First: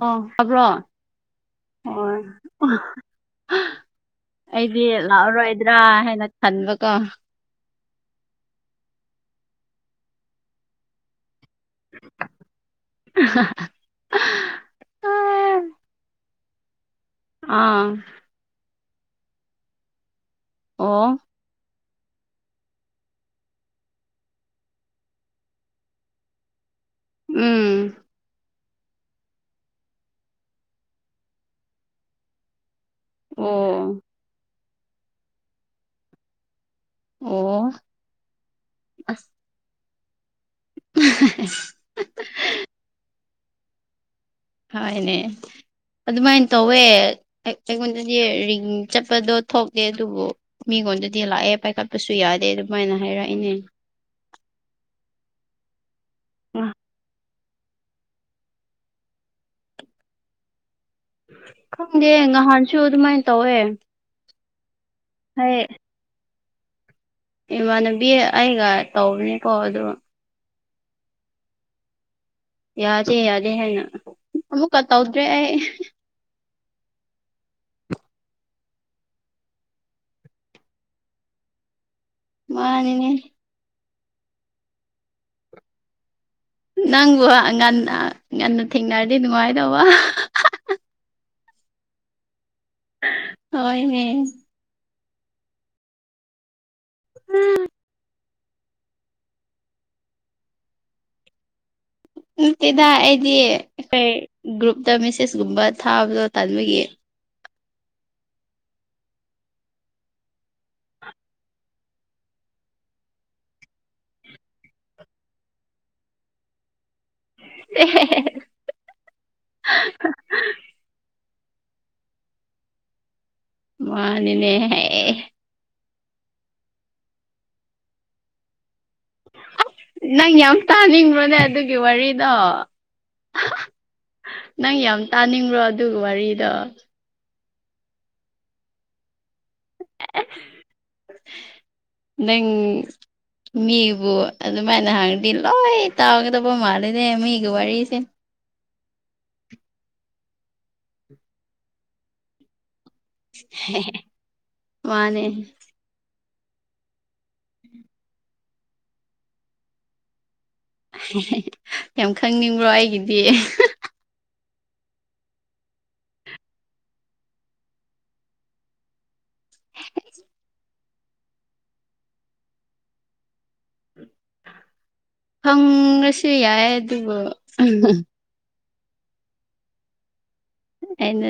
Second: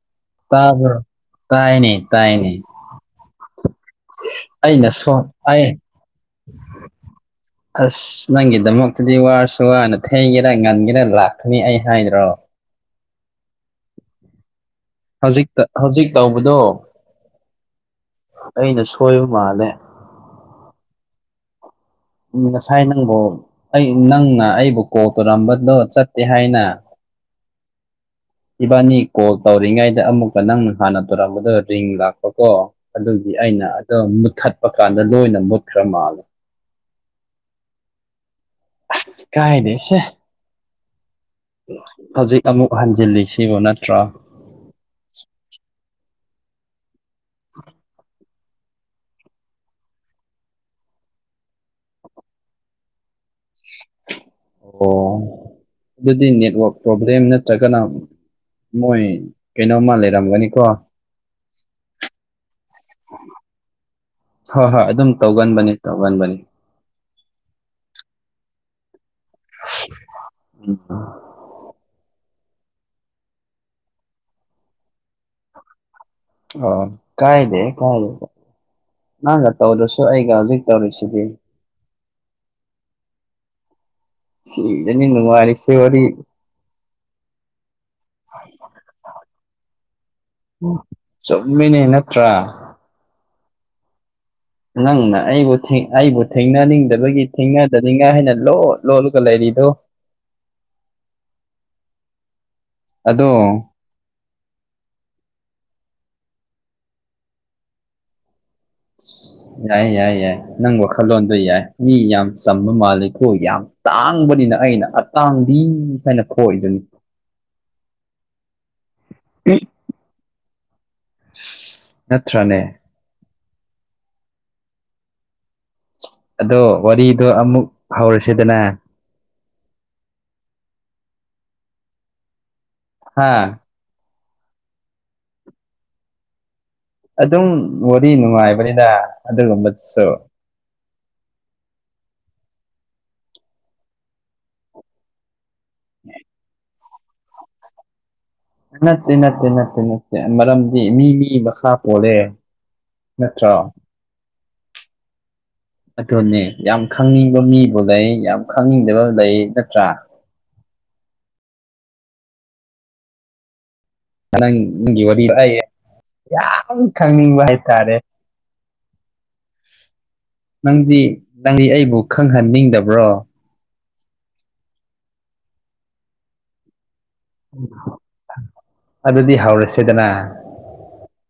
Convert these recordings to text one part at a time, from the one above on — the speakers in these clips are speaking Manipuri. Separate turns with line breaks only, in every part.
ꯑꯣ ꯇꯥꯕ꯭ꯔꯣ
ꯇꯥꯕ꯭ꯔꫭ ꯇꯥꯏꯅꯦ
ꯍꯣꯏ
ꯇꯥꯏꯅꯦ
ꯑꯩꯗꯤ
ꯑꯩꯅ ꯁꯣꯝ
ꯂꯥꯛꯑꯔꯣꯏꯗ꯭ꯔꯥ
ꯑꯩ
ꯍꯥꯏꯅ ꯈꯟꯕꯀꯣ
ꯑꯁ ꯅꯪꯒꯤꯗꯃꯛꯇꯗꯤ ꯋꯥꯔꯁꯨ ꯋꯥꯅ ꯊꯩꯒꯦꯔꯥ ꯉꯟꯒꯦꯔꯥ ꯂꯥꯛꯀꯅꯤ ꯑꯩ ꯍꯥꯏꯗ꯭ꯔꯣ
[inaudible]
ꯍꯧꯖꯤꯛꯇ ꯍꯧꯖꯤꯛ ꯇꯧꯕꯗꯣ
ꯑꯥ
ꯑꯩꯅ ꯁꯣꯏꯕ ꯃꯥꯜꯂꯦ
ꯑꯣ
ꯎꯝ ꯉꯁꯥꯏ ꯅꯪꯕꯨ ꯑꯩ ꯅꯪꯅ ꯑꯩꯕꯨ ꯀꯣꯜ ꯇꯧꯔꯝꯕꯗꯣ ꯆꯠꯇꯦ ꯍꯥꯏꯅ
ꯎꯝ꯫
ꯏꯕꯥꯅꯤ ꯀꯣꯜ ꯇꯧꯔꯤꯉꯩꯗ ꯑꯃꯨꯛꯀ ꯅꯪ ꯍꯥꯟꯅ ꯇꯧꯔꯝꯕꯗꫭ ꯔꯤꯡ ꯂꯥꯛꯄ ꯀꯣ ꯑꯗꯨꯒꯤ ꯑꯩꯅ
ꯑꯣ
ꯑꯗꯨ ꯃꯨꯠꯊꯠꯄ ꯀꯥꯟꯗ ꯂꯣꯏꯅ ꯃꯨꯠꯈ꯭ꯔꯥ ꯃꯥꯜꯂꯦ
ꯑꯣ
ꯑꯥ
ꯑꯁ
ꯀꯥꯏꯗꯦꯁꯦ
[inaudible]
ꯍꯧꯖꯤꯛ ꯑꯃꯨꯛ ꯍꯟꯖꯤꯜꯂꯤ ꯁꯤꯕꯨ ꯅꯠꯇ꯭ꯔꯣ
ꯍꯣꯏꯅꯦ ꯑꯗꯨꯃꯥꯏ ꯇꯧꯋꯦ ꯑꯩꯉꯣꯟꯗꯗꯤ ꯔꯤꯡ ꯆꯠꯄꯗꯣ ꯊꯣꯛꯇꯦ ꯑꯗꯨꯕꯨ ꯃꯤꯉꯣꯟꯗꯗꯤ ꯂꯥꯛꯑꯦ ꯄꯥꯏꯈꯠꯄꯁꯨ ꯌꯥꯗꯦ ꯑꯗꯨꯃꯥꯏꯅ ꯍꯥꯏꯔꯛꯏꯅꯦ
ꯑꯣ ꯑꯗꯨꯗꯤ ꯅꯦꯠꯋꯥꯛ ꯄ꯭ꯔꯣꯕ꯭ꯂꯦꯝ ꯅꯠ ꯅꯠꯇ꯭ꯔꯒꯅ ꯃꯣꯏ ꯀꯩꯅꯣꯝꯃ ꯂꯩꯔꯝꯒꯅꯤꯀꯣ
ꯈꯪꯗꯦ ꯉꯍꯥꯟꯁꯨ ꯑꯗꯨꯃꯥꯏ ꯇꯧꯋꯦ
ꯍꯣꯏ ꯍꯣꯏ ꯑꯗꯨꯝ
ꯍꯥꯏ
ꯇꯧꯒꯟꯕꯅꯤ ꯇꯧꯒꯟꯕꯅꯤ
ꯏꯃꯥꯟꯅꯕꯤ ꯑꯩꯒ ꯇꯧꯕꯅꯦꯀꯣ ꯑꯗꯨꯒ
ꯎꯝ ꯑꯥ
ꯌꯥꯗꯦ ꯌꯥꯗꯦ ꯍꯥꯏꯅ ꯑꯃꯨꯛꯀ ꯇꯧꯗ꯭ꯔꯦ ꯑꯩ
ꯑꯣ ꯀꯥꯏꯗꯦ ꯀꯥꯏꯗꯦ ꯅꯪꯒ ꯇꯧꯗ꯭ꯔꯥꯁꯨ ꯑꯩꯒ ꯍꯧꯖꯤꯛ ꯇꯧꯔꯤꯁꯤꯗꯤ
ꯃꯥꯅꯤꯅꯦ
ꯁꯤꯗꯅꯤ ꯅꯨꯡꯉꯥꯢꯔꯤꯁꯤ ꯋꯥꯔꯤ
ꯅꯪꯕꯨ ꯉꯥꯟꯅ ꯉꯥꯟꯅ ꯊꯦꯡꯅꯔꯗꯤ ꯅꯨꯡꯉꯥꯏꯗꯧꯕ
ꯆꯨꯝꯃꯤꯅꯦ ꯅꯠꯇ꯭ꯔꯥ
ꯍꯣꯏꯅꯦ
ꯅꯪꯅ ꯑꯩꯕꯨ ꯊꯦꯡ ꯑꯩꯕꯨ ꯊꯦꯡꯅꯅꯤꯡꯗꯕꯒꯤ ꯊꯦꯡꯅꯗꯅꯤꯡꯉꯥꯏ ꯍꯥꯏꯅ ꯂꯣꯠ ꯂꯣꯠꯂꯒ ꯂꯩꯥꯔꯤꯗꯣ
ꯅꯠꯇꯦꯗ
ꯑꯗꯣ
ꯑꯩꯗꯤ ꯀꯩ ꯒ꯭ꯔꯨꯞꯇ ꯃꯦꯁꯦꯖꯀꯨꯝꯕ ꯊꯥꯕꯗꯣ ꯇꯟꯕꯒꯤ
ꯌꯥꯏ ꯌꯥꯏ ꯌꯥꯏ ꯅꯪ ꯋꯥꯈꯜꯂꯣꯟꯗꯣ ꯌꯥꯏ ꯃꯤ ꯌꯥꯝ ꯆꯥꯝꯕ ꯃꯥꯜꯂꯦꯀꯣ ꯌꯥꯝ ꯇꯥꯡꯕꯅꯤꯅ ꯑꯩꯅ ꯑꯇꯥꯡꯕꯤ ꯍꯥꯏꯅ ꯈꫭꯏꯔꯤꯗꯨꯅꯤ
[inaudible]
[inaudible] ꯅꯠꯇ꯭ꯔꯥꯅꯦ
ꯃꯥꯅꯤꯅꯦ ꯍꯦ
ꯑꯗꯣ ꯋꯥꯔꯤꯗꯣ ꯑꯃꯨꯛ ꯍꯧꯔꯁꯤꯗꯅ
ꯑꯁ ꯅꯪ ꯌꯥꯝ ꯇꯥꯅꯤꯡꯕ꯭ꯔ ꯅꯪ ꯑꯗꯨꯒꯤ ꯋꯥꯔꯤꯗꯣ
ꯍꯥꯥ
ꯅꯪ ꯌꯥꯝ ꯇꯥꯅꯤꯡꯕ꯭ꯔꯣ ꯑꯗꯨꯒꯤ ꯋꯥꯔꯤꯗꯣ
ꯑꯗꯨꯝ ꯋꯥꯔꯤ ꯅꯨꯡꯉꯥꯏꯕꯅꯤꯗ ꯑꯗꯨꯒꯨꯝꯕꯗꯁꯨ
ꯅꯪ ꯃꯤꯕꯨ ꯑꯗꯨꯃꯥꯏꯅ ꯍꯥꯡ ꯗꯤ ꯂꯣꯢ ꯇꯥꯎꯒ ꯇꯧꯕꯣ ꯃꯥꯜꯂꯤꯅꯦ ꯃꯤꯒꯤ ꯋꯤꯔꯤꯁꯦ
ꯅꯠꯇꯦ ꯅꯠꯇꯦ ꯅꯠꯇꯦ ꯅꯠꯇꯦ ꯃꯔꯝꯗꯤ ꯃꯤ ꯃꯤ ꯃꯈꯥ ꯄꯣꯜꯂꯦ ꯅꯠꯇ꯭ꯔꯣ
ꯃꯥꯅꯦ
ꯑꯗꯨꯅꯦ ꯌꯥꯝ ꯈꯪꯅꯤꯡꯕ ꯃꯤꯕꯨ ꯂꯩ ꯌꯥꯝ ꯈꯪꯅꯤꯡꯗꯕ ꯂꯩ ꯅꯠꯇ꯭ꯔꯥ
ꯌꯥꯝ ꯈꯪꯅꯤꯡꯕ꯭ꯔꯣ ꯑꯩꯒꯤꯗꯤ
ꯅꯪ ꯅꯪꯒꯤ ꯋꯥꯔꯤ ꯑꯩ ꯌꯥꯝ ꯈꯪꯅꯤꯡꯕ ꯍꯥꯏꯇꯥꯔꯦ [inaudible] ꯅꯪꯗꯤ ꯅꯪꯗꯤ ꯑꯩꯕꯨ ꯈꯪꯍꯟꯅꯤꯡꯗꯕ꯭ꯔꯣ
ꯈꯪꯉꯁꯨ ꯌꯥꯏ ꯑꯗꯨꯕꯨ
ꯑꯗꯨꯗꯤ ꯍꯧꯔꯁꯤꯗꯅ
ꯑꯩꯅ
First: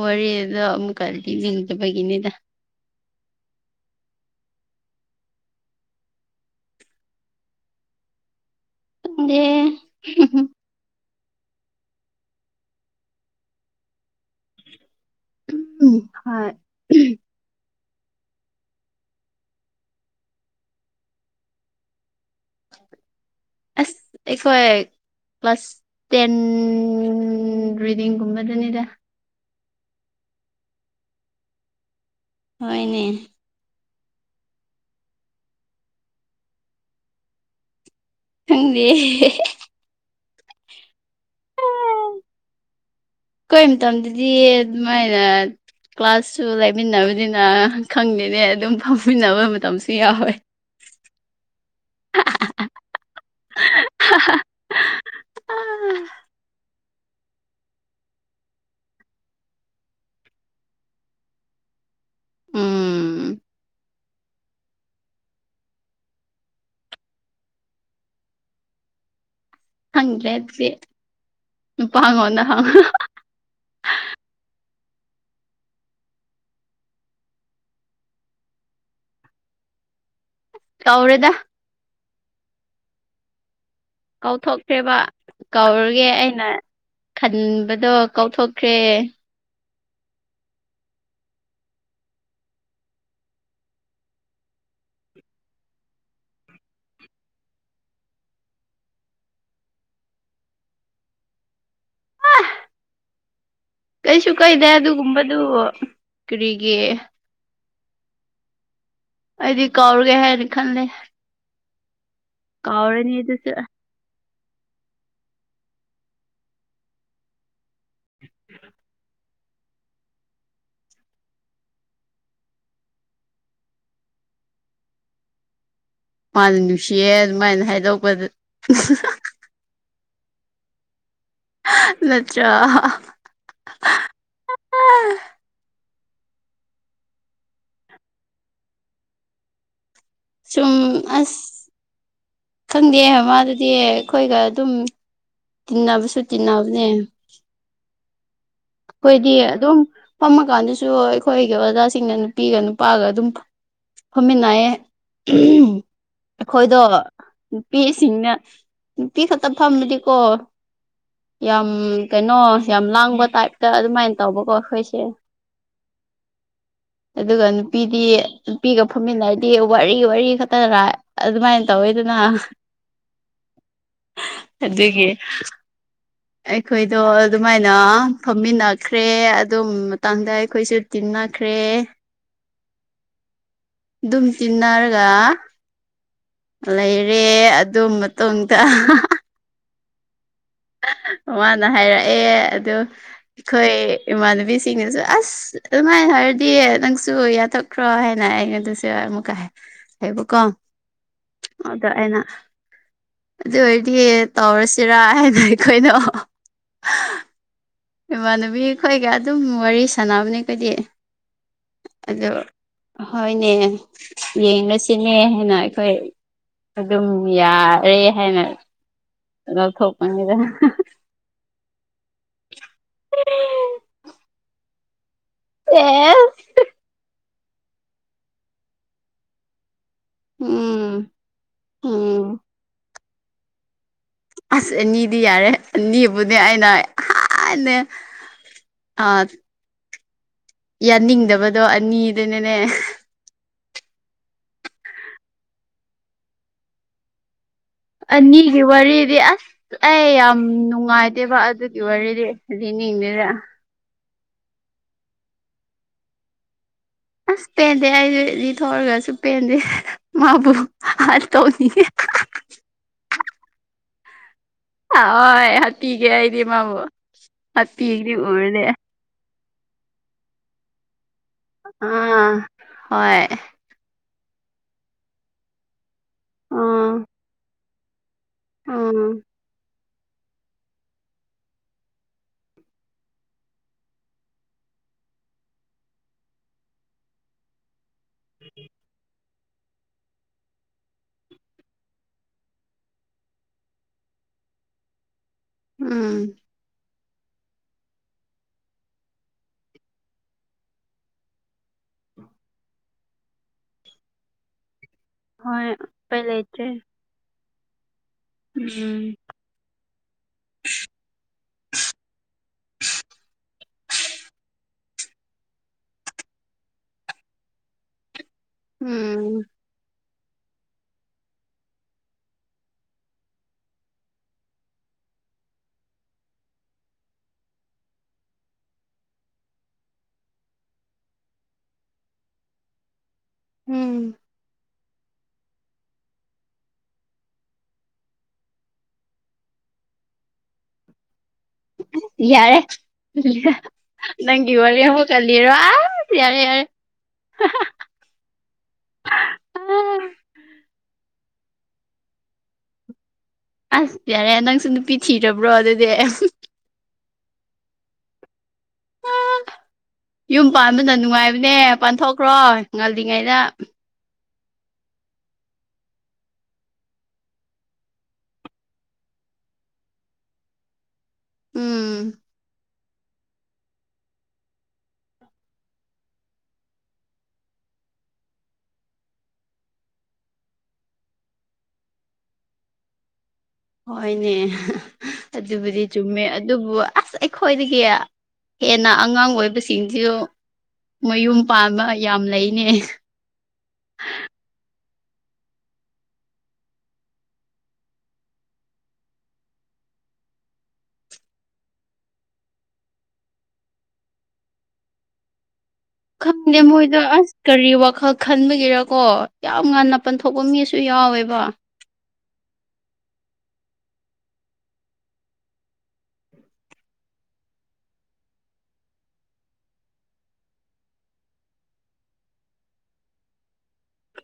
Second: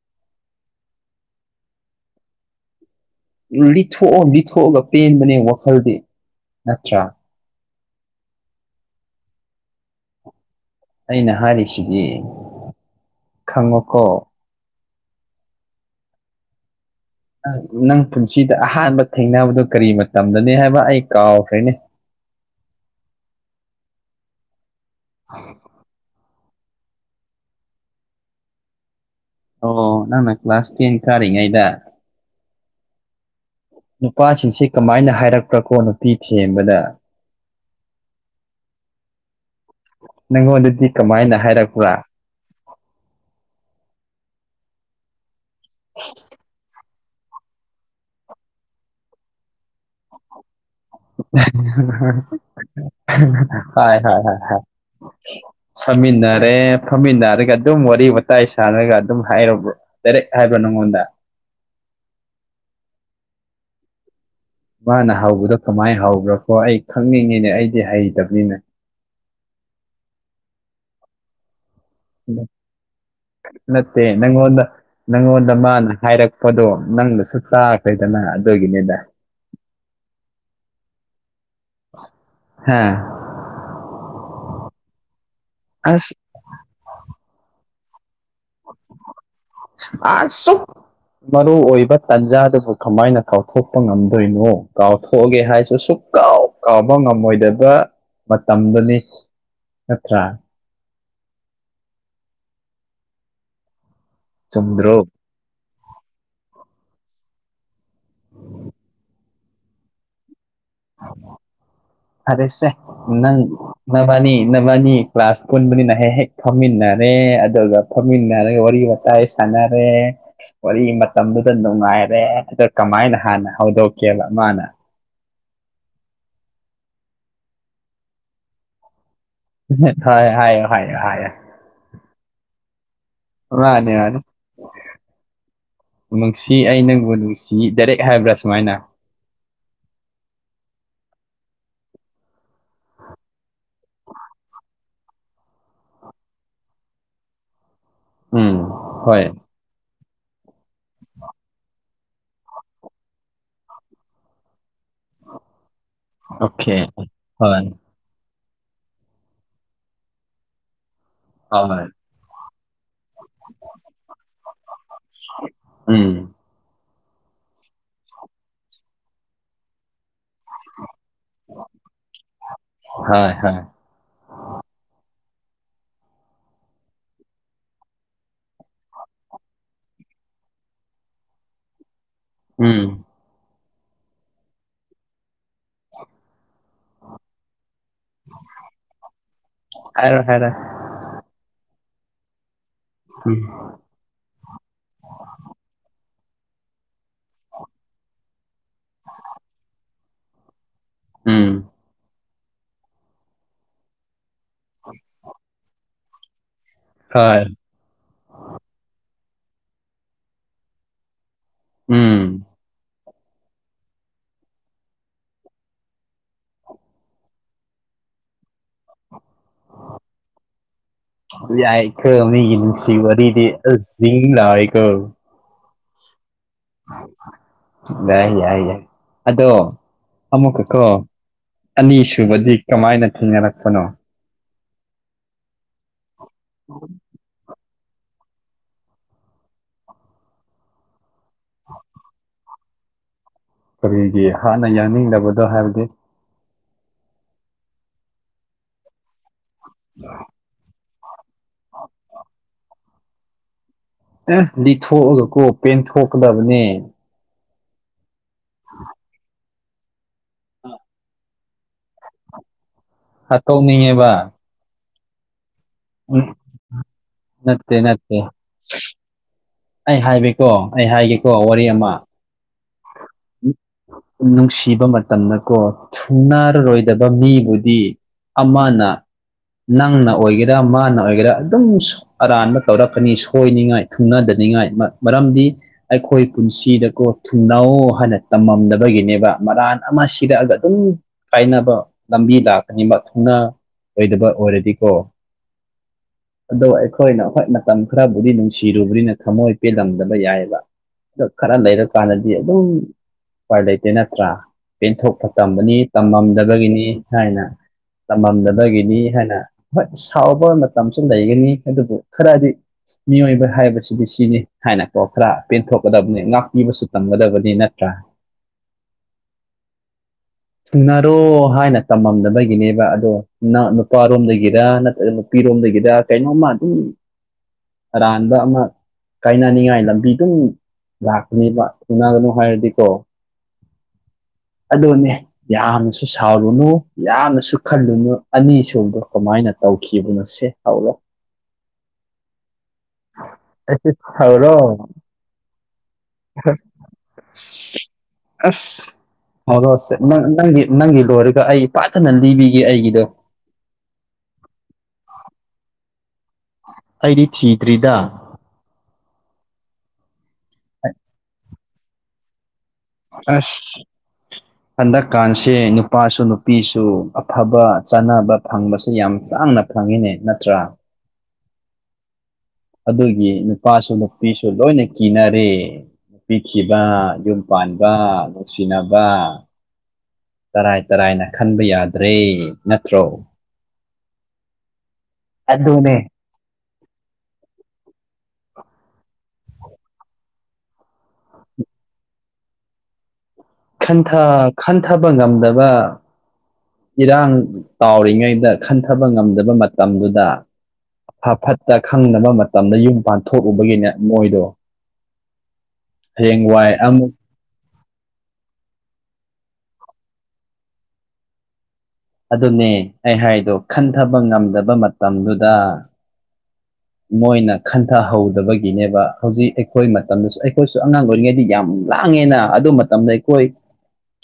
ꯋꯥꯔꯤꯗꯣ ꯑꯃꯨꯛꯀ ꯂꯤꯅꯤꯡꯗꯕꯒꯤꯅꯤꯗ
ꯂꯤꯊꯣꯛꯑꯣ ꯂꯤꯊꯣꯛꯑꯒ ꯄꯦꯟꯕꯅꯦ ꯋꯥꯈꯜꯗꯤ ꯅꯠꯇ꯭ꯔꯥ
ꯈꯪꯗꯦ
ꯑꯩꯅ ꯍꯥꯏꯔꯤꯁꯤꯗꯤ ꯈꯪꯉꯣꯀꯣ
ꯎꯝ ꯍꯣꯏ
ꯅꯪ ꯅꯪ ꯄꯨꯟꯁꯤꯗ ꯑꯍꯥꯟꯕ ꯊꯦꯡꯅꯕꯗꯣ ꯀꯔꯤ ꯃꯇꯝꯗꯅꯤ ꯍꯥꯏꯕ ꯑꯩ ꯀꯥꯎꯈ꯭ꯔꯦꯅꯦ
ꯑꯁ ꯑꯩꯈꯣꯏ ꯀ꯭ꯂꯥꯁ ꯇꯦꯟ ꯔꯤꯗꯤꯡ ꯒꯨꯝꯕꯗꯅꯦꯗ
ꯑꯣ ꯅꯪꯅ ꯀ꯭ꯂꯥꯁ ꯇꯦꯟ ꯀꯔꯤꯉꯩꯗ
ꯍꯣꯏꯅꯦ
ꯅꯨꯄꯥꯁꯤꯡꯁꯦ ꯀꯃꯥꯏꯅ ꯍꯥꯏꯔꯛꯄ꯭ꯔꯀꯣ ꯅꯨꯄꯤ ꯊꯦꯝꯕꯗ
ꯈꯪꯗꯦ
ꯅꯪꯉꯣꯟꯗꯗꯤ ꯀꯃꯥꯏꯅ ꯍꯥꯏꯔꯛꯄ꯭ꯔꯥ
ꯈꯣꯏ ꯃꯇꯝꯗꯗꯤ ꯑꯗꯨꯃꯥꯏꯅ ꯀ꯭ꯂꯥꯁꯁꯨ ꯂꯩ ꯃꯤꯟꯅꯕꯅꯤꯅ ꯈꯪꯗꯅꯦ ꯑꯗꯨꯝ ꯐꯝꯃꯤꯟꯅꯕ ꯃꯇꯝꯁꯨ ꯌꯥꯎꯋꯦ
ꯍꯣꯏ ꯍꯣꯏ ꯍꯣꯏ ꯐꯝꯃꯤꯟꯅꯔꯦ ꯐꯝꯃꯤꯟꯅꯔꯒ ꯑꯗꯨꯝ ꯋꯥꯔꯤ ꯋꯥꯇꯥꯏ ꯁꯥꯟꯅꯔꯒ ꯑꯗꯨꯝ ꯍꯥꯏꯔꯕꯣ ꯗꯥꯏꯔꯦꯛ ꯍꯥꯏꯕ꯭ꯔꯣ ꯅꯪꯉꯣꯟꯗ
ꯎꯝ
ꯃꯥꯅ ꯍꯧꯕꯗꯣ ꯀꯃꯥꯏ ꯍꯧꯕꯔꯀꯣ ꯑꯩ ꯈꯪꯅꯤꯡꯉꯤꯅꯦ ꯑꯩꯗꯤ ꯍꯩꯇꯕꯅꯤꯅ
ꯈꯪꯗ꯭ꯔꯦ ꯑꯗꯨꯗꯤ ꯅꯨꯄꯥ ꯉꯣꯟꯗ ꯍꯪꯉꯣ
ꯅꯠꯇꯦ ꯅꯪꯉꯣꯟꯗ ꯅꯪꯉꯣꯟꯗ ꯃꯥꯅ ꯍꯥꯏꯔꯛꯄꯗꯣ ꯅꯪꯅꯁꯨ ꯀꯈ꯭ꯔꯦꯗꯅ ꯑꯗꯨꯒꯤꯅꯤꯗ [inaudible]
ꯀꯧꯔꯦꯗ
ꯍꯥ
ꯀꯧꯊꯣꯛꯈꯔꯦꯕ ꯀꯧꯔꯒꯦ
ꯑꯁ
ꯑꯩꯅ ꯈꯟꯕꯗꯣ ꯀꯧꯊꯣꯛꯈ꯭ꯔꯦ
[unintelligible] ꯃꯔꯨ ꯑꯣꯏꯕ ꯇꯥꯟꯖꯥꯗꯨꯕꯨ ꯀꯃꯥꯏꯅ ꯀꯥꯎꯊꯣꯛꯄ ꯉꯝꯗꯣꯏꯅꯣ ꯀꯥꯎ ꯊꯣꯛꯑꯒꯦ ꯍꯥꯏꯁꯨ ꯁꯨꯛ ꯀꯥꯎ ꯀꯥꯎꯕ ꯉꯝꯃꯣꯏꯗꯕ ꯃꯇꯝꯗꯅꯤ ꯅꯠꯇ꯭ꯔ
ꯀꯩꯁꯨ ꯀꯩꯗꯦ
ꯆꯨꯝꯗ꯭ꯔꯣ
ꯑꯗꯨꯒꯨꯝꯕꯗꯨ ꯀꯨꯔꯤꯒꯤ ꯑꯩꯗꯤ ꯀꯥꯎꯔꯒꯦ ꯍꯥꯏꯅ ꯈꯟꯂꯦ
ꯐꯔꯦꯁꯦ ꯅꯪ
ꯑꯗꯨꯁꯨ
ꯅꯕꯅꯤ ꯅꯕꯅꯤ ꯀ꯭ꯂꯥꯁ ꯄꯨꯟꯕꯅꯤꯅ ꯍꯦꯛ ꯍꯦꯛ ꯐꯝꯃꯤꯟꯅꯔꯦ ꯑꯗꯨꯒ ꯐꯝꯃꯤꯟꯅꯔꯒ ꯋꯥꯔꯤ ꯋꯥꯇꯥꯥꯏ ꯁꯟꯅꯔꯦ ꯋꯥꯔꯤ ꯃꯇꯝꯗꯨꯗ ꯅꯨꯡꯉꯥꯏꯔꯦ ꯑꯗ ꯀꯃꯥꯏꯅ ꯍꯥꯟꯅ ꯍꯧꯗꯣꯛꯀꯦꯕ ꯃꯥꯅ
ꯃꯥꯟꯅ ꯅꯨꯡꯁꯤꯌꯦ ꯑꯗꯨꯃꯥꯏꯅ ꯍꯥꯏꯗꯣꯛꯄꯗ ꯍꯍꯥ
ꯍꯣꯏ ꯍꯥꯏꯌꯣ ꯍꯥꯏꯌꯣ ꯍꯥꯏꯌꯣ
ꯍꯥ ꯅꯠꯇ꯭ꯔ ꯍꯍ
ꯃꯅꯦ ꯃꯅꯦ ꯅꯨꯡꯁꯤ ꯑꯩ ꯅꯪꯕꯨ ꯅꯨꯡꯁꯤ ꯗꯥꯏꯔꯦꯛ ꯍꯥꯏꯕ꯭ꯔꯥ ꯁꯨꯃꯥꯏꯅ
ꯁꯨꯝ ꯑꯁ ꯈꯪꯗꯦ ꯃꯥꯗꯨꯗꯤ ꯑꯩꯈꯣꯏꯒ ꯑꯗꯨꯝ ꯇꯤꯟꯅꯕꯁꯨꯨ ꯇꯤꯟꯅꯕꯅꯦ
ꯎꯝ
ꯑꯈꯣꯏꯗꯤ
ꯍꯣꯏ
ꯑꯗꯨꯝ ꯐꯝꯃꯀꯥꯟꯗꯁꯨ ꯑꯩꯈꯣꯏꯒꯤ ꯑꯣꯖꯥꯁꯤꯡꯅ ꯅꯨꯄꯤꯒ ꯅꯨꯄꯥꯒ ꯑꯗꯨꯝ ꯐꯃꯤꯟꯅꯩꯌꯦ ꯍꯝ ꯑꯩꯈꯣꯏꯗꯣ
ꯑꯣꯀꯦ ꯍꯣꯏ
ꯅꯨꯄꯤ ꯁꯤꯡꯅ ꯅꯨꯄꯤ ꯈꯛꯇ ꯐꯝꯃꯗꯤꯀꯣ ꯌꯥꯝ
ꯍꯣꯏ
ꯀꯩꯅꯣ ꯌꯥꯝ ꯂꯥꯡꯕ ꯇꯥꯏꯞꯇ ꯑꯗꯨꯃꯥꯏꯅ ꯇꯧꯕꯀꯣ ꯑꯩꯈꯣꯏꯁꯦ
ꯎꯝ
ꯑꯗꯨꯒ ꯅꯨꯄꯤꯗꯤ ꯅꯨꯄꯤꯒ ꯐꯝꯃꯤꯟꯅꯔꯗꯤ ꯋꯥꯔꯤ ꯋꯥꯔꯤ ꯈꯛ ꯇꯔꯥꯏ ꯑꯗꯨꯃꯥꯏꯅ ꯇꯧꯋꯦꯗꯅ
ꯍꯣꯏ ꯍꯣꯏ
ꯑꯗꯨꯒꯤ ꯑꯩꯈꯣꯏꯗꯣ ꯑꯗꯨꯃꯥꯏꯅ ꯐꯝꯃꯤꯟꯅꯈ꯭ꯔꯦ ꯑꯗꯨ ꯃꯇꯥꯡꯗ ꯑꯩꯈꯣꯏꯁꯨ ꯇꯤꯟꯅꯈ꯭ꯔꯦ
ꯎꯝ
ꯑꯗꯨꯝ ꯇꯤꯟꯅꯔꯒ ꯂꯩꯔꯦ ꯑꯗꯨ ꯃꯇꯨꯡꯗ
ꯍꯥꯏꯔꯣ ꯍꯥꯏꯔꯣ
ꯃꯥꯅ ꯍꯥꯏꯔꯛꯑꯦ ꯑꯗꯨ
ꯎꯝ
ꯑꯩꯈꯣꯏ ꯏꯃꯥꯟꯅꯕꯤꯁꯤꯡꯅꯁꯨ ꯑꯁ ꯑꯗꯨꯃꯥꯏꯅ ꯍꯥꯏꯔꯗꯤ ꯅꯪꯁꯨ ꯌꯥꯊꯣꯛꯈ꯭ꯔꯣ ꯍꯥꯏꯅ ꯑꯩꯉꯣꯟꯗꯁꯨ ꯁꯤ ꯑꯃꯨ ꯀꯥꯏ ꯍꯥꯏꯕ ꯀꯣ
ꯎꯝ
ꯑꯗꯣ ꯑꯩꯅ ꯑꯗꯨ ꯑꯣꯏꯔꯗꯤ ꯇꯧꯔꯁꯤꯔ ꯑꯩꯈꯣꯏꯗꯣ
ꯍꯣꯏ
ꯏꯃꯥꯟꯅꯕꯤ ꯑꯩꯈꯣꯏꯒ ꯑꯗꯨꯝ ꯋꯥꯔꯤ ꯁꯥꯟꯅꯕꯅꯤ ꯑꯩꯈꯣꯏꯗꯤ
ꯎꯝ
ꯑꯗꯨ ꯍꯣꯏꯅꯦ ꯌꯦꯡꯉꯁꯤꯅꯦ ꯍꯥꯏꯅ ꯑꯩꯈꯣꯏ ꯑꯗꯨꯝ ꯌꯥꯔꯦ ꯍꯥꯏꯅ ꯂꯧꯊꯣꯛꯄꯅꯤꯗꯅ
ꯌꯥꯏ ꯀꯣ ꯃꯤꯒꯤ ꯅꯨꯡꯁꯤ ꯋꯥꯔꯤꯗꯤ ꯑ ꯖꯤꯡ ꯂꯥꯎꯋꯤꯀꯣ
ꯑꯦꯁ
ꯌꯥꯏ ꯌꯥꯏ ꯌꯥꯏ ꯑꯗꯣ ꯑꯃꯨꯀꯀꯣ
ꯎꯝ ꯎꯝ
ꯑꯅꯤꯁꯨꯕꯗꯤ ꯀꯃꯥꯏꯅ ꯊꯨꯡꯅꯔꯛꯄꯅꯣ
ꯑꯁ ꯑꯅꯤꯗꯤ ꯌꯥꯔꯦ ꯑꯅꯤꯕꯨꯗꯤ ꯑꯩꯅ ꯏꯍꯥꯟꯅ ꯑ ꯌꯥꯅꯤꯡꯗꯕꯗꯣ ꯑꯅꯤꯗꯨꯅꯤꯅꯦ
ꯀꯔꯤꯒꯤ ꯍꯥꯟꯅ ꯌꯥꯡꯅꯤꯡꯗꯕꯗꯣ ꯍꯥꯏꯕꯗꯤ
ꯑꯅꯤꯒꯤ ꯋꯥꯔꯤꯗꯤ ꯑꯁ ꯑꯩ ꯌꯥꯝ ꯅꯨꯡꯉꯥꯏꯇꯦꯕ ꯑꯗꯨꯒꯤ ꯋꯥꯔꯤꯗꯤ ꯂꯤꯅꯤꯡꯗꯦꯗ
ꯑꯦ ꯂꯤꯊꯣꯛꯑꯒ ꯀꯣ ꯄꯦꯟꯊꯣꯛꯀꯗꯕꯅꯦ
ꯑꯁ ꯄꯦꯟꯗꯦ ꯑꯩ ꯂꯤꯊꯣꯛꯑꯒꯁꯨ ꯄꯦꯟꯗꯦ ꯃꯥꯕꯨ ꯇꯧꯅꯤꯉꯦ
ꯍꯥꯠꯇꯣꯛ ꯅꯤꯉꯦꯕ
ꯍꯣꯏ ꯍꯥꯠꯄꯤꯒꯦ ꯑꯩꯗꯤ ꯃꯥꯕꯨ
ꯅꯠꯇꯦ
ꯍꯥꯠꯄꯤꯒꯤꯗꯤ
ꯅꯠꯇꯦ
ꯎꯔꯗꯤ
ꯑꯩ ꯍꯥꯏꯒꯦꯀꯣ ꯑꯩ ꯍꯥꯏꯒꯦ
ꯑꯥ ꯍꯣꯏ
ꯅꯨꯡꯁꯤꯕ ꯃꯇꯝꯗꯀꯣ
ꯑꯥ
ꯊꯨꯡꯅꯔꯔꯣꯏꯗꯕ ꯃꯤꯕꯨꯗꯤ ꯑꯃꯅ
ꯎꯝ
ꯅꯪꯅ ꯑꯣꯏꯒꯦꯔꯥ ꯃꯥꯅ ꯑꯣꯏꯒꯦꯔꯥ ꯑꯗꯨꯝ ꯑꯔꯥꯟꯕ ꯇꯧꯔꯛꯀꯅꯤ ꯁꯣꯏꯅꯤꯡꯉꯥꯏ ꯊꯨꯡꯅꯗꯅꯤꯡꯉꯥꯏ ꯃꯔꯝꯗꯤ ꯑꯩꯈꯣꯏ ꯄꯨꯟꯁꯤꯗꯀꯣ ꯊꯨꯡꯅꯧ ꯍꯥꯏꯅ ꯇꯃꯝꯗꯕꯒꯤꯅꯦꯕ ꯃꯔꯥꯟ ꯑꯃ ꯁꯤꯔꯛꯑꯒ ꯑꯗꯨꯝ ꯀꯥꯏꯅꯕ ꯂꯝꯕꯤ ꯂꯥꯛꯀꯅꯤꯕ ꯊꯨꯡꯅꯥ ꯑꯣꯏꯗꯕ ꯑꯣꯏꯔꯗꯤꯀꯣ
ꯎꯝ
ꯑꯗꯣ ꯑꯩꯈꯣꯏꯅ ꯍꯣꯏ ꯃꯇꯝ ꯈꯔꯕꯨꯗꯤ ꯅꯨꯡꯁꯤꯔꯨꯕꯅꯤꯅ ꯊꯝꯃꯣꯏ ꯄꯦꯜꯂꯝꯗꯕ ꯌꯥꯏꯑꯦꯕ ꯗꯣ ꯈꯔ ꯂꯩꯔ ꯀꯥꯟꯗꯗꯤ ꯑꯗꯨꯝ ꯎꯄꯥꯏ ꯂꯩꯇꯦ ꯅꯠꯇ꯭ꯔꯥ ꯄꯦꯟꯊꯣꯛꯄ
ꯍꯣꯏ
ꯇꯝꯕꯅꯤ
ꯎꯄꯥꯏ ꯂꯩꯇ꯭ꯔꯦ
ꯇꯃꯝꯗꯕꯒꯤꯅꯤ ꯍꯥꯏꯅ ꯇꯝꯃꯝꯗꯕꯒꯤꯅꯤ
ꯎꯝ
ꯍꯥꯏꯅ ꯍꯣꯏ ꯁꯥꯎꯕ ꯃꯇꯝꯁꯨ ꯂꯩꯒꯅꯤ ꯑꯗꯨꯕꯨ ꯈꯔꯗꯤ ꯃꯤꯑꯣꯏꯕ ꯍꯥꯏꯕꯁꯤꯗꯤ ꯁꯤꯅꯤ ꯍꯥꯏꯅꯀꯣ ꯈꯔ ꯄꯦꯟꯊꯣꯛꯀꯗꯕꯅꯤ ꯉꯥꯛꯄꯤꯕꯁꯨ ꯇꯝꯒꯗꯕꯅꯤꯅ ꯇ꯭ꯔꯥ
ꯎꯝ
[inaudible] ꯊꯨꯅꯔꯣ ꯍꯥꯏꯅ ꯇꯃꯝꯗꯕꯒꯤꯅꯦꯕ ꯑꯗꯣ ꯅꯨꯄꯥꯔꯣꯝꯗꯒꯤꯔ ꯅꯠꯇ꯭ꯔꯒ ꯅꯨꯄꯤꯔꯣꯝꯗꯒꯤꯗ ꯀꯩꯅꯣꯝꯃ ꯑꯗꯨꯝ ꯑꯔꯥꯟꯕ ꯑꯃ ꯀꯥꯏꯅꯅꯤꯡꯉꯥꯏ ꯂꯝꯕꯤꯗꯨꯝ ꯂꯥꯛꯄꯅꯦꯕ ꯊꯨꯡꯅꯒꯅꯣ ꯍꯥꯏꯔꯗꯤꯀꯣ
ꯎꯝ
ꯑꯗꯨꯅꯦ ꯌꯥꯝꯅꯁꯨ ꯁꯥꯎꯔꯨꯅꯨ ꯌꯥꯝꯅꯁꯨ ꯈꯜꯂꯨꯅꯨ ꯑꯅꯤ ꯁꯨꯕꯗꯣ ꯀꯃꯥꯏꯅ ꯇꯧꯈꯤꯕ ꯅꯣꯁꯦ [unintelligible]
ꯌꯥꯔꯦ
ꯑꯩꯁꯨ
ꯅꯪꯒꯤ
ꯍꯧꯔꯣ
ꯋꯥꯔꯤ ꯑꯃꯒ ꯂꯤꯔꯣ ꯑꯁ ꯌꯥꯔꯦ ꯌꯥꯔꯦ
ꯑꯁ ꯍꯧꯔꯛꯑꯣꯁꯦ
ꯑꯥ
ꯅꯪ ꯅꯪꯒꯤ ꯂꯣꯔ ꯑꯩ ꯐꯖꯅ ꯂꯤꯕꯤꯒꯦ ꯑꯩꯒꯤꯗꯣ
ꯑꯁ ꯌꯥꯔꯦ ꯅꯪꯁꯨ ꯅꯨꯄꯤ ꯊꯤꯔꯕ꯭ꯔꯣ ꯑꯗꯨꯗꯤ
ꯑꯩꯗꯤ ꯊꯤꯗ꯭ꯔꯤꯗ
ꯌꯨꯝ ꯄꯥꯟꯕꯅ ꯅꯨꯡꯉꯥꯏꯕꯅꯦ ꯄꯥꯟꯊꯣꯛꯈ꯭ꯔꯣ ꯉꯜꯂꯤꯉꯩꯗ
ꯑꯁ ꯍꯟꯗꯛꯀꯥꯟꯁꯦ ꯅꯨꯄꯥꯁꯨ ꯅꯨꯄꯤꯁꯨ ꯑꯐꯕ ꯆꯥꯟꯅꯕ ꯐꯪꯕꯁꯦ ꯌꯥꯝ ꯇꯥꯡꯅ ꯐꯪꯉꯦꯅꯦ ꯅꯠꯇ꯭ꯔꯥ
ꯎꯝ
ꯑꯗꯨꯒꯤ ꯅꯨꯄꯥꯁꯨ ꯅꯨꯄꯤꯁꯨ ꯂꯣꯏꯅ ꯀꯤꯅꯔꯦ ꯅꯨꯄꯤꯊꯤꯕ ꯌꯨꯝ ꯄꯥꯟꯕ ꯅꯨꯡꯁꯤꯅꯕ ꯇꯔꯥꯏ ꯇꯔꯥꯏꯅ ꯈꯟꯕ ꯌꯥꯗ꯭ꯔꯦ ꯅꯠꯇ꯭ꯔꯣ
ꯍꯣꯏꯅꯦ ꯑꯗꯨꯕꯨꯗꯤ
ꯑꯗꯨꯅꯦ
ꯆꯨꯝꯃꯦ ꯑꯗꯨꯕꯨ ꯑꯁ ꯑꯩꯈꯣꯏꯗꯒꯤ ꯍꯦꯟꯅ ꯑꯉꯥꯡ ꯑꯣꯏꯕꯁꯤꯡꯁꯤꯁꯨ ꯃꯌꯨꯝ ꯄꯥꯟꯕ ꯌꯥꯝ ꯂꯩꯅꯦ
ꯈꯟꯊ ꯈꯟꯊꯕ ꯉꯝꯗꯕ ꯏꯔꯥꯡ ꯇꯥꯎꯔꯤꯉꯩꯗ ꯈꯟꯊꯕ ꯉꯝꯗꯕ ꯃꯇꯝꯗꯨꯗ ꯐ ꯐꯠꯇ ꯈꯪꯗꯕ ꯃꯇꯝꯗ ꯌꯨꯝ ꯄꯥꯟꯊꯣꯛꯎꯕꯒꯤꯅꯦ ꯃꯣꯏꯗꯣ ꯍꯌꯦꯡ
ꯈꯪꯗꯦ
ꯋꯥꯏ
ꯃꯣꯏꯗꯣ
ꯑꯃꯨꯛ
ꯑꯁ ꯀꯔꯤ ꯋꯥꯈꯜ ꯈꯟꯕꯒꯤꯔꯀꯣ ꯌꯥꯝ ꯉꯟꯅ ꯄꯥꯟ ꯊꯣꯛꯄ ꯃꯤꯁꯨ ꯌꯥꯎꯋꯦꯕ
ꯑꯗꯨꯅꯦ ꯑꯩ ꯍꯥꯏꯗꯣ ꯈꯟꯊꯕ ꯉꯝꯗꯕ ꯃꯇꯝꯗꯨꯗ ꯃꯣꯏꯅ ꯈꯟꯊꯍꯧꯗꯕꯒꯤꯅꯦꯕ ꯍꯧꯖꯤꯛ ꯑꯩꯈꯣꯏ ꯃꯇꯝꯗꯁꯨ ꯑꯩꯈꯣꯏꯁꯨ ꯑꯉꯥꯡ ꯑꯣꯏꯔꯤꯉꯩꯗꯤ ꯌꯥꯝ ꯂꯥꯡꯉꯦꯅ ꯑꯗꯨ ꯃꯇꯝꯗ ꯑꯩꯈꯣꯏ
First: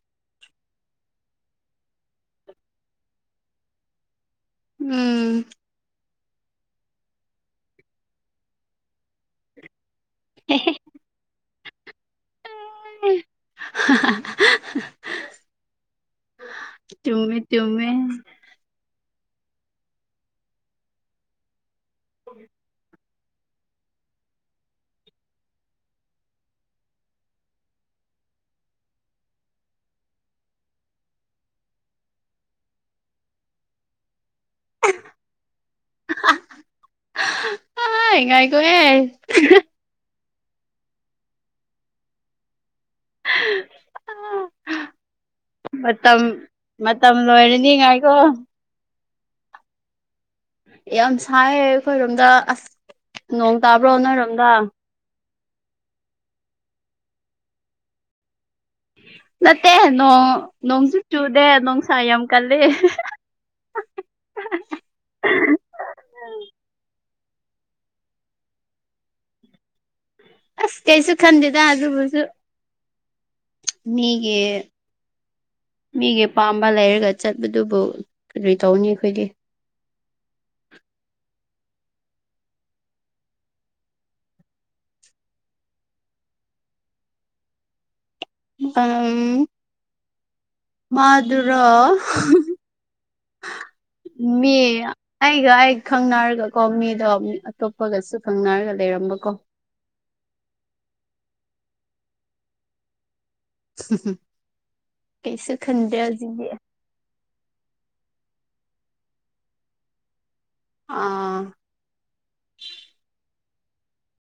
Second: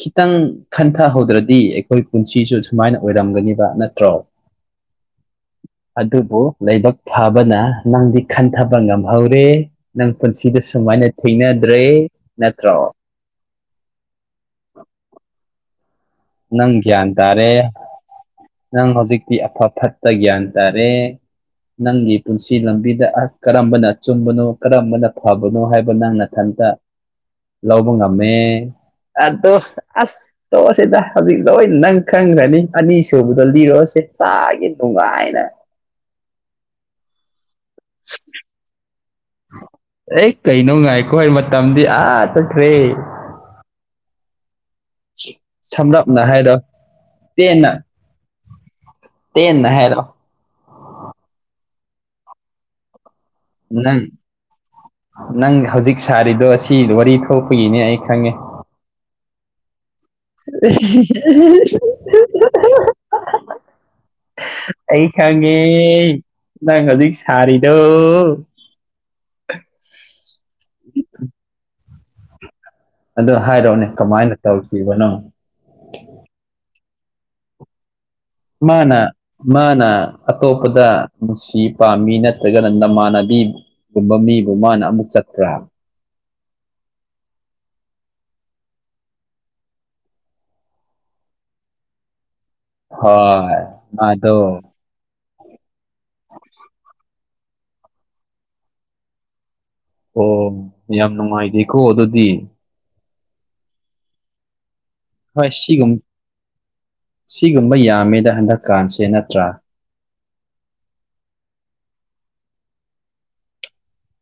ꯈꯤꯇꯪ ꯈꯟꯊꯍꯧꯗ꯭ꯔꯗꯤ ꯑꯩꯈꯣꯏ ꯄꯨꯟꯁꯤꯁꯨ ꯁꯨꯃꯥꯏꯅ ꯑꯣꯏꯔꯝꯒꯅꯤꯕ ꯅꯠꯇ꯭ꯔꯣ [inaudible]
ꯎꯝ
ꯑꯗꯨꯕꯨ ꯂꯥꯏꯕꯛ ꯐꯕꯅ ꯅꯪꯗꯤ ꯈꯟꯊꯕ ꯉꯝꯍꯧꯔꯦ ꯅꯪ ꯄꯨꯟꯁꯤꯗ ꯁꯨꯃꯥꯏꯅ ꯊꯦꯡꯅꯗ꯭ꯔꯦ ꯅꯠꯇ꯭ꯔꯣ
[unintelligible]
ꯅꯪ ꯒ꯭ꯌꯥꯟ
ꯆꯨꯝꯃꯦ
ꯇꯥꯔꯦ
ꯆꯨꯝꯃꯦ
ꯅꯪ ꯍꯧꯖꯤꯛꯇꯤ ꯑꯐ ꯐꯠꯇ ꯒ꯭ꯌꯥꯟ ꯇꯥꯔꯦ ꯅꯪꯒꯤ ꯄꯨꯟꯁꯤ ꯂꯝꯕꯤꯗ ꯀꯔꯝꯕꯅ ꯑꯆꯨꯝꯕꯅꯣ ꯀꯔꯝꯕꯅ ꯐꯕꯅꯣ ꯍꯥꯏꯕ ꯅꯪ ꯅꯊꯟꯇ ꯂꯧꯕ ꯉꯝꯃꯦ ꯑꯗꯣ ꯑꯁ ꯇꯣꯛꯑꯁꯤꯗ ꯍꯧꯖꯤꯛ ꯂꯣꯏ ꯅꯪ ꯈꯪꯈ꯭ꯔꯅꯤ ꯑꯅꯤꯁꯨꯕꯗꯣ ꯂꯤꯔꯣ ꯁꯦ ꯇꯥꯒꯦ ꯅꯨꯡꯉꯥꯏꯅ
ꯑ ꯉꯥꯏꯈꯣꯍꯦ
ꯑꯦ ꯀꯩꯅꯣ ꯉꯥꯏꯈꯣꯍꯦ ꯃꯇꯝꯗꯤ ꯑꯥ ꯆꯠꯈ꯭ꯔꯦ
ꯃꯇꯝ
ꯁꯝꯂꯞꯅ ꯍꯥꯏꯔꯣ
ꯃꯇꯝ
ꯇꯦꯟꯅ
ꯂꯣꯏꯔꯅꯤ ꯉꯥꯏꯈꯣ
ꯇꯦꯟꯅ ꯍꯥꯏꯔꯛꯑꯣ
ꯌꯥꯝ ꯁꯥꯏꯌꯦ ꯑꯩꯈꯣꯏꯔꯣꯝꯗ ꯑꯁ ꯅꯣꯡ ꯇꯥꯕ꯭ꯔꯣ
ꯅꯪ
ꯅꯣꯏꯔꯣꯝꯗ
ꯅꯪ ꯍꯧꯖꯤꯛ ꯁꯥꯔꯤꯗꯣ ꯑꯁꯤ ꯋꯥꯔꯤ ꯊꯣꯛꯄꯒꯤꯅꯦ ꯑꯩ ꯈꯪꯉꯦ
ꯅꯠꯇꯦ ꯅꯣꯡ ꯅꯣꯡꯁꯨ ꯆꯨꯗꯦ ꯅꯨꯡꯁꯥ ꯌꯥꯝ ꯀꯜꯂꯦ
ꯑꯩ ꯈꯪꯉꯦ ꯅꯪ ꯍꯧꯖꯤꯛ ꯁꯥꯔꯤꯗꯣ
ꯑꯁ ꯀꯩꯁꯨ ꯈꯟꯗꯦꯗ ꯑꯗꯨꯕꯨꯁꯨ
ꯑꯗꯨ ꯍꯥꯏꯔꯛꯑꯣꯅꯦ ꯀꯃꯥꯏꯅ
ꯃꯤꯒꯤ
ꯇꯧꯁꯤꯕꯅꯣ
ꯃꯤꯒꯤ ꯑꯄꯥꯝꯕ ꯂꯩꯔꯒ ꯆꯠꯄꯗꯨꯕꯨ ꯀꯔꯤ ꯇꯧꯅꯤ
ꯃꯥꯅ
ꯑꯩꯈꯣꯏꯗꯤ
ꯃꯥꯅ ꯑꯇꯣꯞꯄꯗ ꯅꯨꯡꯁꯤ ꯄꯥꯝꯃꯤ ꯅꯠꯇ꯭ꯔꯒꯅ ꯅꯃꯥꯟꯅꯕꯤ ꯒꯨꯝꯕ ꯃꯤꯕꯨ ꯃꯥꯅ ꯑꯃꯨꯛ ꯆꯠꯈ꯭ꯔꯥ
ꯎꯝ ꯃꯥꯗꯨꯨꯔꯣ
ꯍꯣꯏ ꯃꯥꯗꯣ
ꯃꯦ ꯑꯩꯒ ꯑꯩ ꯈꯪꯅꯔꯒꯀꯣ ꯃꯤꯗꯣ ꯃꯤ ꯑꯇꯣꯞꯄꯒꯁꯨ ꯈꯪꯅꯔꯒ ꯂꯩꯔꯝꯕꯀꯣ
ꯑꯣ ꯌꯥꯝ ꯅꯨꯡꯉꯥꯏꯇꯦꯀꯣ ꯑꯗꯨꯗꯤ
[unintelligible]
ꯍꯣꯏ
ꯀꯩꯁꯨ
ꯁꯤꯒꯨꯝ
ꯈꯟꯗ꯭ꯔꯦ ꯍꯧꯖꯤꯛꯇꯤ
ꯁꯤꯒꯨꯝꯕ ꯌꯥꯝꯃꯦꯗ ꯍꯟꯗꯛꯀꯥꯟꯁꯦ ꯅꯠꯇ꯭ꯔꯥ
ꯑꯥ